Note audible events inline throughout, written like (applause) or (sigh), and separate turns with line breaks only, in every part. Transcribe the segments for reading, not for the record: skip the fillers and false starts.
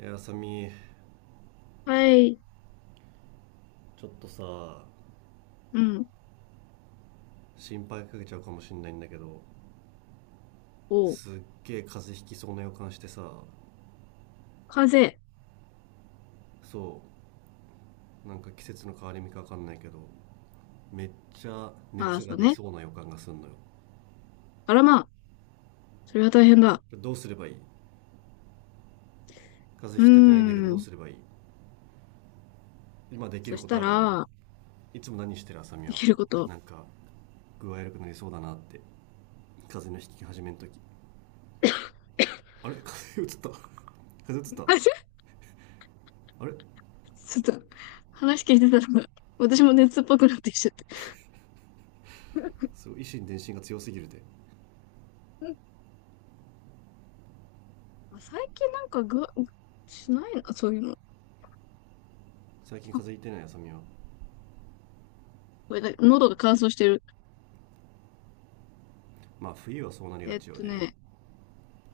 いや、あさみ、
はい、
ちょっとさ、
うん、
心配かけちゃうかもしんないんだけど、
お、
すっげえ風邪ひきそうな予感してさ。
風。
そう、なんか季節の変わり目かわかんないけど、めっちゃ
ああ、
熱
そ
が
う
出
ね。
そうな予感がすんのよ。
あらまあ、それは大変だ。
どうすればいい？風
うー
邪ひきたくないんだけど、どう
ん。
すればいい？今でき
そ
る
し
こと
た
ある俺に？
ら、
いつも何してるあさみ
で
は？
きること。
なんか具合悪くなりそうだなって、風邪の引き始めの時、あれ、風邪移った。 (laughs) 風邪うつった。
(laughs) あちょ
あれ、
ちょっと、話聞いてたら、私も熱っぽくなってきちゃって。
すごい維心伝心が強すぎるで。
(laughs) あ、最近なんかぐしないな、そういうの。
最近風
あ、
邪ひいてないあさみは？
これだ、喉が乾燥してる。
まあ冬はそうなりが
えっ
ちよ
と
ね。
ね、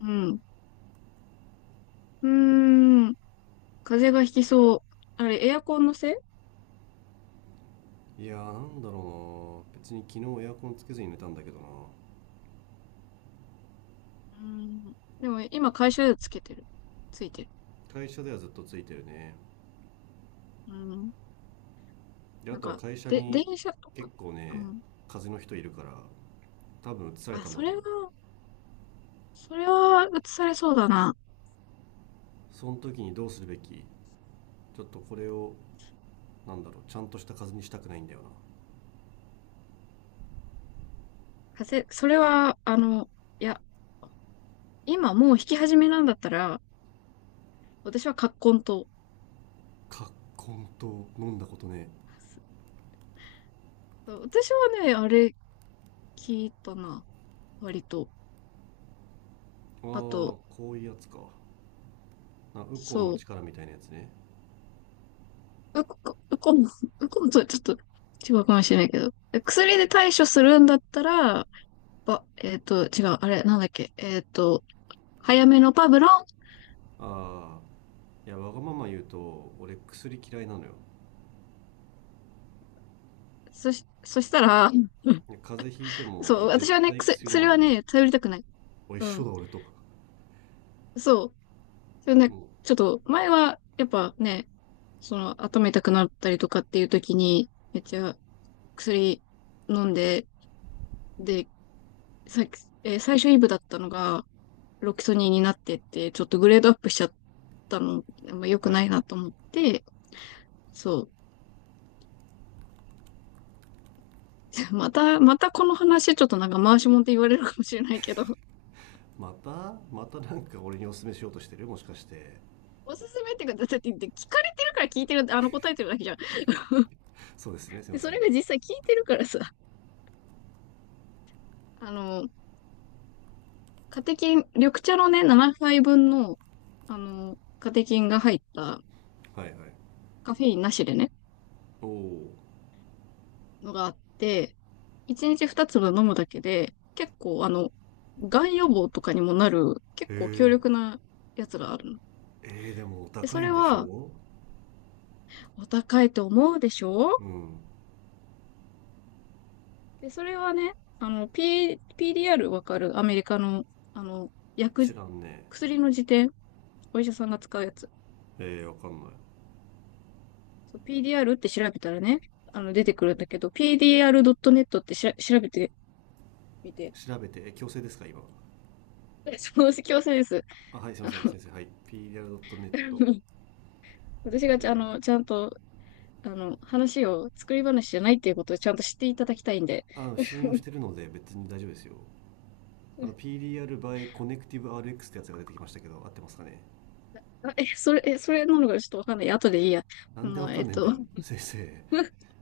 うん。うーん、風邪がひきそう。あれ、エアコンのせい。
いやー、なんだろうな、別に昨日エアコンつけずに寝たんだけどな。
でも、今、会社でつけてる。ついてる。
会社ではずっとついてるね。
うーん。
で、あ
なん
とは
か、
会社
で、電
に
車と
結
か。
構ね、
うん。
風邪の人いるから、多分移され
あ、
たんだ
そ
と
れ
思
は、
う。
それは映されそうだな。
その時にどうするべき？ちょっとこれを、なんだろう、ちゃんとした風邪にしたくないんだよな。
それは、いや、今もう弾き始めなんだったら、私は葛根と。
葛根と飲んだことね？
そう、私はね、あれ聞いたな。割と。
ああ、
あ
こ
と、
ういうやつかな、ウコ
そ
ンの力みたいなやつね。
う。うこんとちょっと違うかもしれないけど。薬で対処するんだったら、ば、えっと、違う、あれ、なんだっけ、早めのパブロン。
ああ、いや、わがまま言うと俺薬嫌いなのよ。
そしたら、うん、
いや、風邪ひいても
そう、
俺
私
絶
はね、
対薬飲ま
薬
な
は
い。
ね、頼りたくない。
お、一
う
緒
ん。
だ俺と。
そう。それね、
も
ちょっと、前は、やっぱね、その、頭痛くなったりとかっていう時に、めっちゃ薬飲んで、で、さっき、最初イブだったのが、ロキソニンになってって、ちょっとグレードアップしちゃったの、まあ、良
う、
く
はい
な
はい。
いなと思って、そう。(laughs) またこの話、ちょっとなんか回しもんって言われるかもしれないけど、
またまたなんか俺におすすめしようとしてる、もしかして？
おすすめっていうか、だって聞かれてるから聞いてる、答えてるだけじゃん。
そうですね、すいま
で、
せ
それ
ん。
が実際聞いてるからさ、あの、カテキン、緑茶のね、7杯分の、カテキンが入った
はいはい。
カフェインなしでね、
おお。
のがあって、1日2粒飲むだけで、結構がん予防とかにもなる、結
へ
構強
え。
力なやつがあるの。
えー、でもお
で、
高
そ
い
れ
んでし
は、
ょ
お高いと思うでし
う。う
ょ？
ん。
で、それはね、PDR わかる？アメリカの、あの、
知
薬、
らんね。
薬の辞典、お医者さんが使うやつ。
ええー、わかんない。
そう PDR って調べたらね、出てくるんだけど、PDR.net って調べてみて、
調べてえ、強制ですか今？
(laughs) そう、強制です。
あ、はい、すいません先生、はい、 PDR.net。
(laughs) 私が
えー、
ちゃんと、話を作り話じゃないっていうことをちゃんと知っていただきたいんで。
信用し
(laughs)
てるので別に大丈夫ですよ。あの、 PDR by Connective RX ってやつが出てきましたけど、合ってますかね？
それ、それなのかちょっとわかんない。後でいいや。
なんで
ま
わ
あ、
かんねえんだよ先生へ。
(laughs)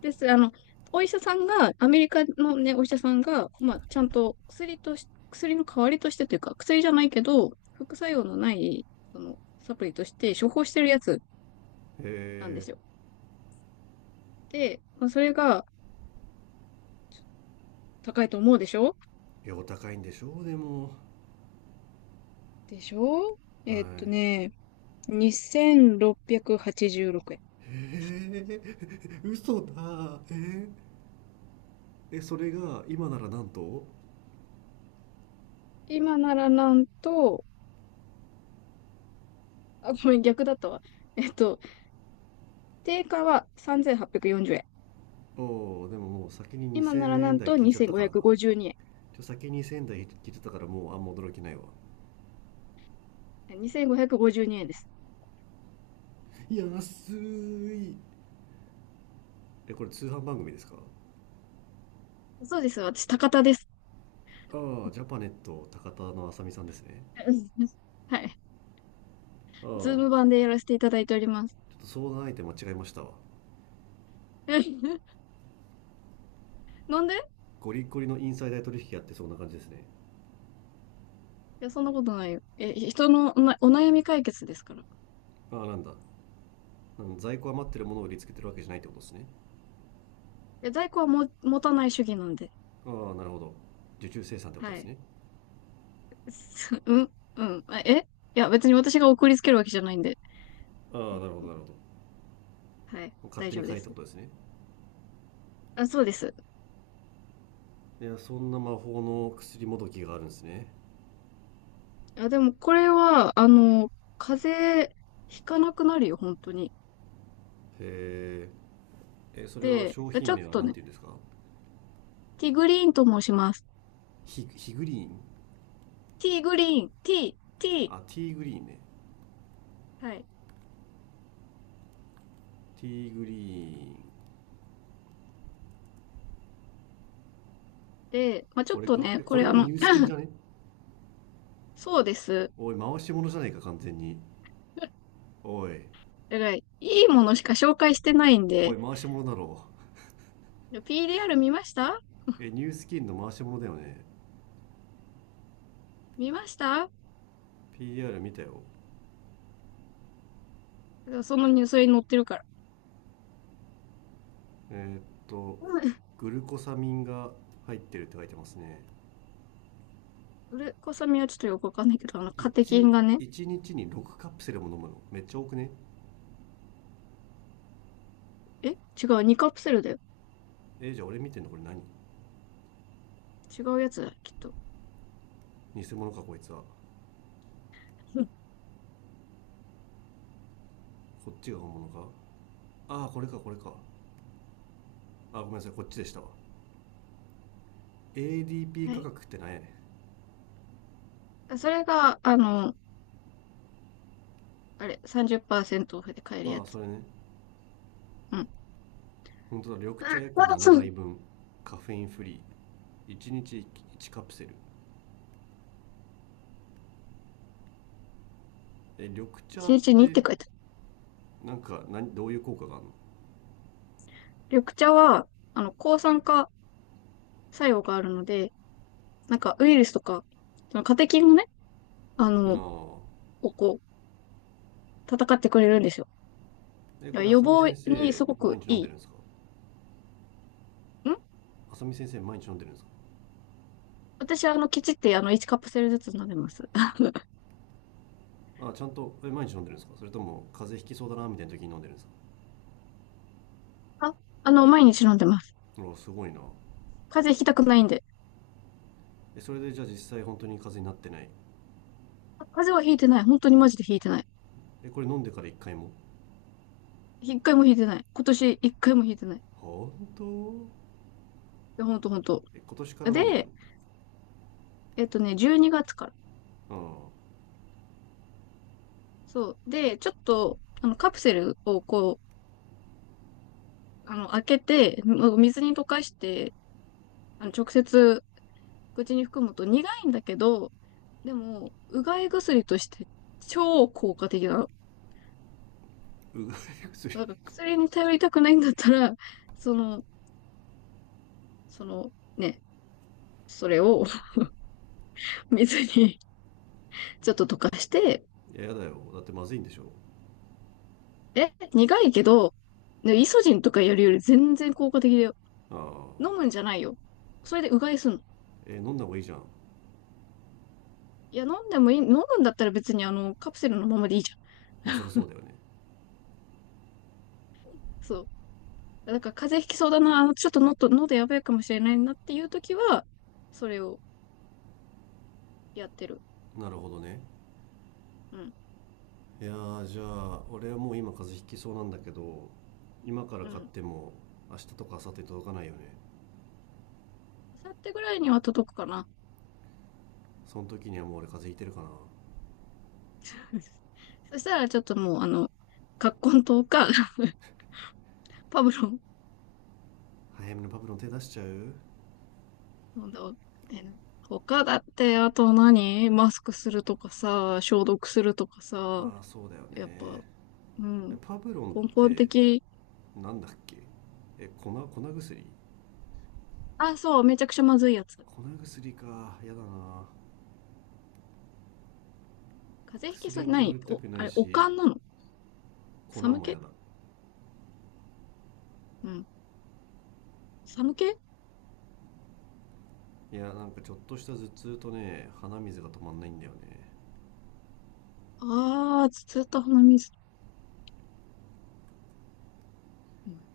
です。お医者さんが、アメリカのね、お医者さんが、まあ、ちゃんと薬とし、薬の代わりとしてというか、薬じゃないけど、副作用のない、サプリとして処方してるやつなんで
え
すよ。で、まあ、それが高いと思うでしょ？
ー、いや、お高いんでしょうでも。
でしょ？
は
えーっとね、2686円。
い。へえー、嘘だ、えー。え、それが今ならなんと。
今ならなんと、あ、ごめん、逆だったわ。えっと、定価は3840円。
おお、でももう先に
今なら
2000
な
円
ん
台
と
聞いちゃったからな。
2552円。
ちょ、先に2000円台聞いちゃったから、もうあんま驚きないわ。
2552円です。
安い。え、これ通販番組ですか？
そうです。私、高田です。
ああ、ジャパネット高田のあさみさんですね。
(laughs) うん、はい。
ああ、ち
ズー
ょ
ム版でやらせていただいております。
っと相談相手間違えましたわ。
(laughs) なんでい
ゴリゴリのインサイダー取引やってそうな感じですね。
や、そんなことないよ。え、人のお悩み解決ですから。
ああ、なんだ。在庫余ってるものを売りつけてるわけじゃないってことですね。
え、在庫は持たない主義なんで。
ああ、なるほど。受注生産ってこと
は
です
い。
ね。
(laughs) すうん、うん。いや、別に私が送りつけるわけじゃないんで。
ああ、
うん、
なるほ
う
ど
ん、
なるほど。
はい。
勝
大
手に
丈夫で
買えってこ
す。
とですね。
あ、そうです。
いや、そんな魔法の薬もどきがあるんですね。
あ、でも、これは、風邪ひかなくなるよ、本当に。
へえ。え、それは
で、
商
ち
品
ょっ
名は
と
何て
ね、
言うんですか？
ティーグリーンと申します。
ヒヒグリーン。
ティーグリーン、ティー、ティー。
あ、ティーグリーンね。
はい。
ティーグリーン。
で、まあ、ちょ
こ
っ
れ
と
か、
ね、
え、
こ
これ
れ
もニュースキン
(laughs)
じゃね？
そうです。
おい、回し物じゃないか完全に。
だか
おい。
ら、いいものしか紹介してないん
お
で、
い、回し物だろ
PDR 見ました
う。え、ニュースキンの回し物だよね。
見ました
PR 見たよ。
そのニュースに載ってるから。
えーっと、
うん、
グルコサミンが入ってるって書いてますね。
ウレコサミはちょっとよくわかんないけど、カテキ
1、
ンがね、
一日に6カプセルも飲むの。めっちゃ多くね？
違う、2カプセルだよ。
えー、じゃあ俺見てんのこれ何？
違うやつだ、きっと。
偽物かこいつは。
(laughs) うん、
こっちが本物か？ああ、これかこれか。あー、ごめんなさい、こっちでしたわ。ADP
は
価
い。
格って何やね
あ、それが、あれ、30%オフで買える
ん。
や
ああ、そ
つ。
れね。
うん。
本当だ、緑茶約7
うん。
杯分。カフェインフリー。1日1カプセル。え、緑
1
茶
日
っ
にちにっ
て、
て書いてある。
なんか何、どういう効果があ
緑茶は、抗酸化作用があるので、なんかウイルスとか、そのカテキンをね、あ
る
の、
の？ああ。
ここ、戦ってくれるんですよ。
え、
だ
こ
から
れ、
予
浅見
防
先
に
生、
すごく
毎日飲ん
い
で
い。
るんですか？
ん
浅見先生、毎日飲んでるんですか？
私、あの、きちって、あの、1カップセルずつ飲んでます。(laughs)
あ、ちゃんと、え、毎日飲んでるんですか、それとも、風邪ひきそうだな、みたいな時に飲んでるんですか？
あ、毎日飲んでます。
うわ、すごいな。
風邪ひきたくないんで。
え、それで、じゃあ実際、本当に風邪になってない？
あ、風邪はひいてない。本当に
うん。
マジでひいてない。
え、これ飲んでから一回も？
一回もひいてない。今年一回もひいてない。い
本当？
や、ほんとほんと。
え、今年から飲んでる
で、12月から。
の？ああ、
そう。で、ちょっと、カプセルをこう、開けて、もう水に溶かして、直接口に含むと苦いんだけど、でも、うがい薬として超効果的なの。
うがい (laughs) 薬。い
なんか薬に頼りたくないんだったら、その、そのね、それを (laughs) 水に (laughs) ちょっと溶かして、
や、やだよ。だってまずいんでしょ？
え、苦いけど、ね、イソジンとかやるより全然効果的だよ。
ああ。
飲むんじゃないよ。それでうがいすんの。
え、飲んだ方がいいじゃん。
いや、飲んでもいい、飲むんだったら別にカプセルのままでいいじゃん。
まあ、そりゃそうだよね。
そう。だから風邪ひきそうだな、ちょっとのと、喉やばいかもしれないなっていう時は、それをやってる。
なるほどね。
うん。
いやー、じゃあ俺はもう今風邪ひきそうなんだけど。今から
う
買っ
ん。
ても明日とか明後日届かないよね？
明後日ぐらいには届くかな。
その時にはもう俺風邪ひいてるかな？
(laughs) そしたらちょっともう、葛根湯か、(laughs) パブロン
早めのパブロン手出しちゃう？
飲んだ。他だって、あと何マスクするとかさ、消毒するとかさ、
まあそうだよ
やっぱ、
ね。
う
え、
ん。
パブロンっ
根本
て
的。
なんだっけ？え、粉薬？
あ、そう、めちゃくちゃまずいやつ。
粉薬か、やだな。
風邪ひきそ
薬
う、
に頼り
何、
た
お、
くな
あ
い
れ、おか
し、
んなの？
粉
寒
もや
気。
だ。
うん。寒気。
いや、なんかちょっとした頭痛とね、鼻水が止まんないんだよね。
ああー、ずっと鼻水。うん。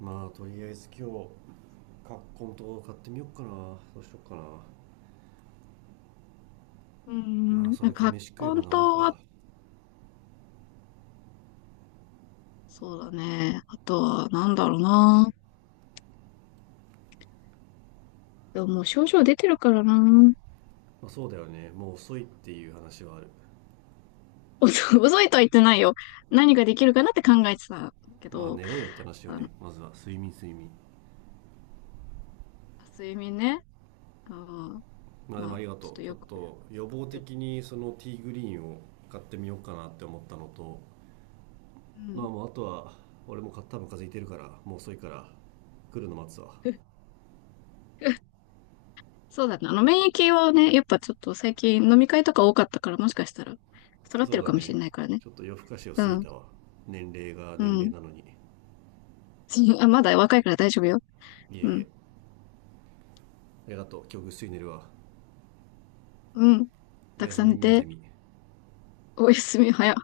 まあとりあえず今日、カッコンと買ってみよっかな、どうしよっかな。
うーん、
まあ、
ん
それか
葛
飯食え
根
ば治
湯
る
は
か。
そうだね。あとは、なんだろうな。でももう症状出てるからな。
まあそうだよね、もう遅いっていう話はある。
(laughs) 遅いとは言ってないよ。何ができるかなって考えてたんだけ
まあ
ど、
寝ろよって話よ
あの、
ね、まずは睡眠睡眠。
睡眠ね。あの
まあ、でも
ま
あ
あ、
りが
ちょっ
と
と
う、ちょっと予防
よく、
的にそのティーグリーンを買ってみようかなって思ったのと。
う
まあ
ん。
もうあとは、俺も多分風邪ひいてるからもう遅いから、来るの待つわ。
(laughs) そうだね。免疫はね、やっぱちょっと最近飲み会とか多かったから、もしかしたら下がって
そ
る
う
か
だ
もし
ね。
れないからね。
ちょっと夜更かしを過
う
ぎ
ん。
たわ。年齢が
う
年齢
ん。
なのに。
(laughs) あ、まだ若いから大丈夫よ。
いえい
う
え。
ん。
ありがとう、今日ぐっすり寝るわ。
うん。
お
た
や
く
す
さん
み
寝
ミンゼ
て、
ミ。
おやすみ、早。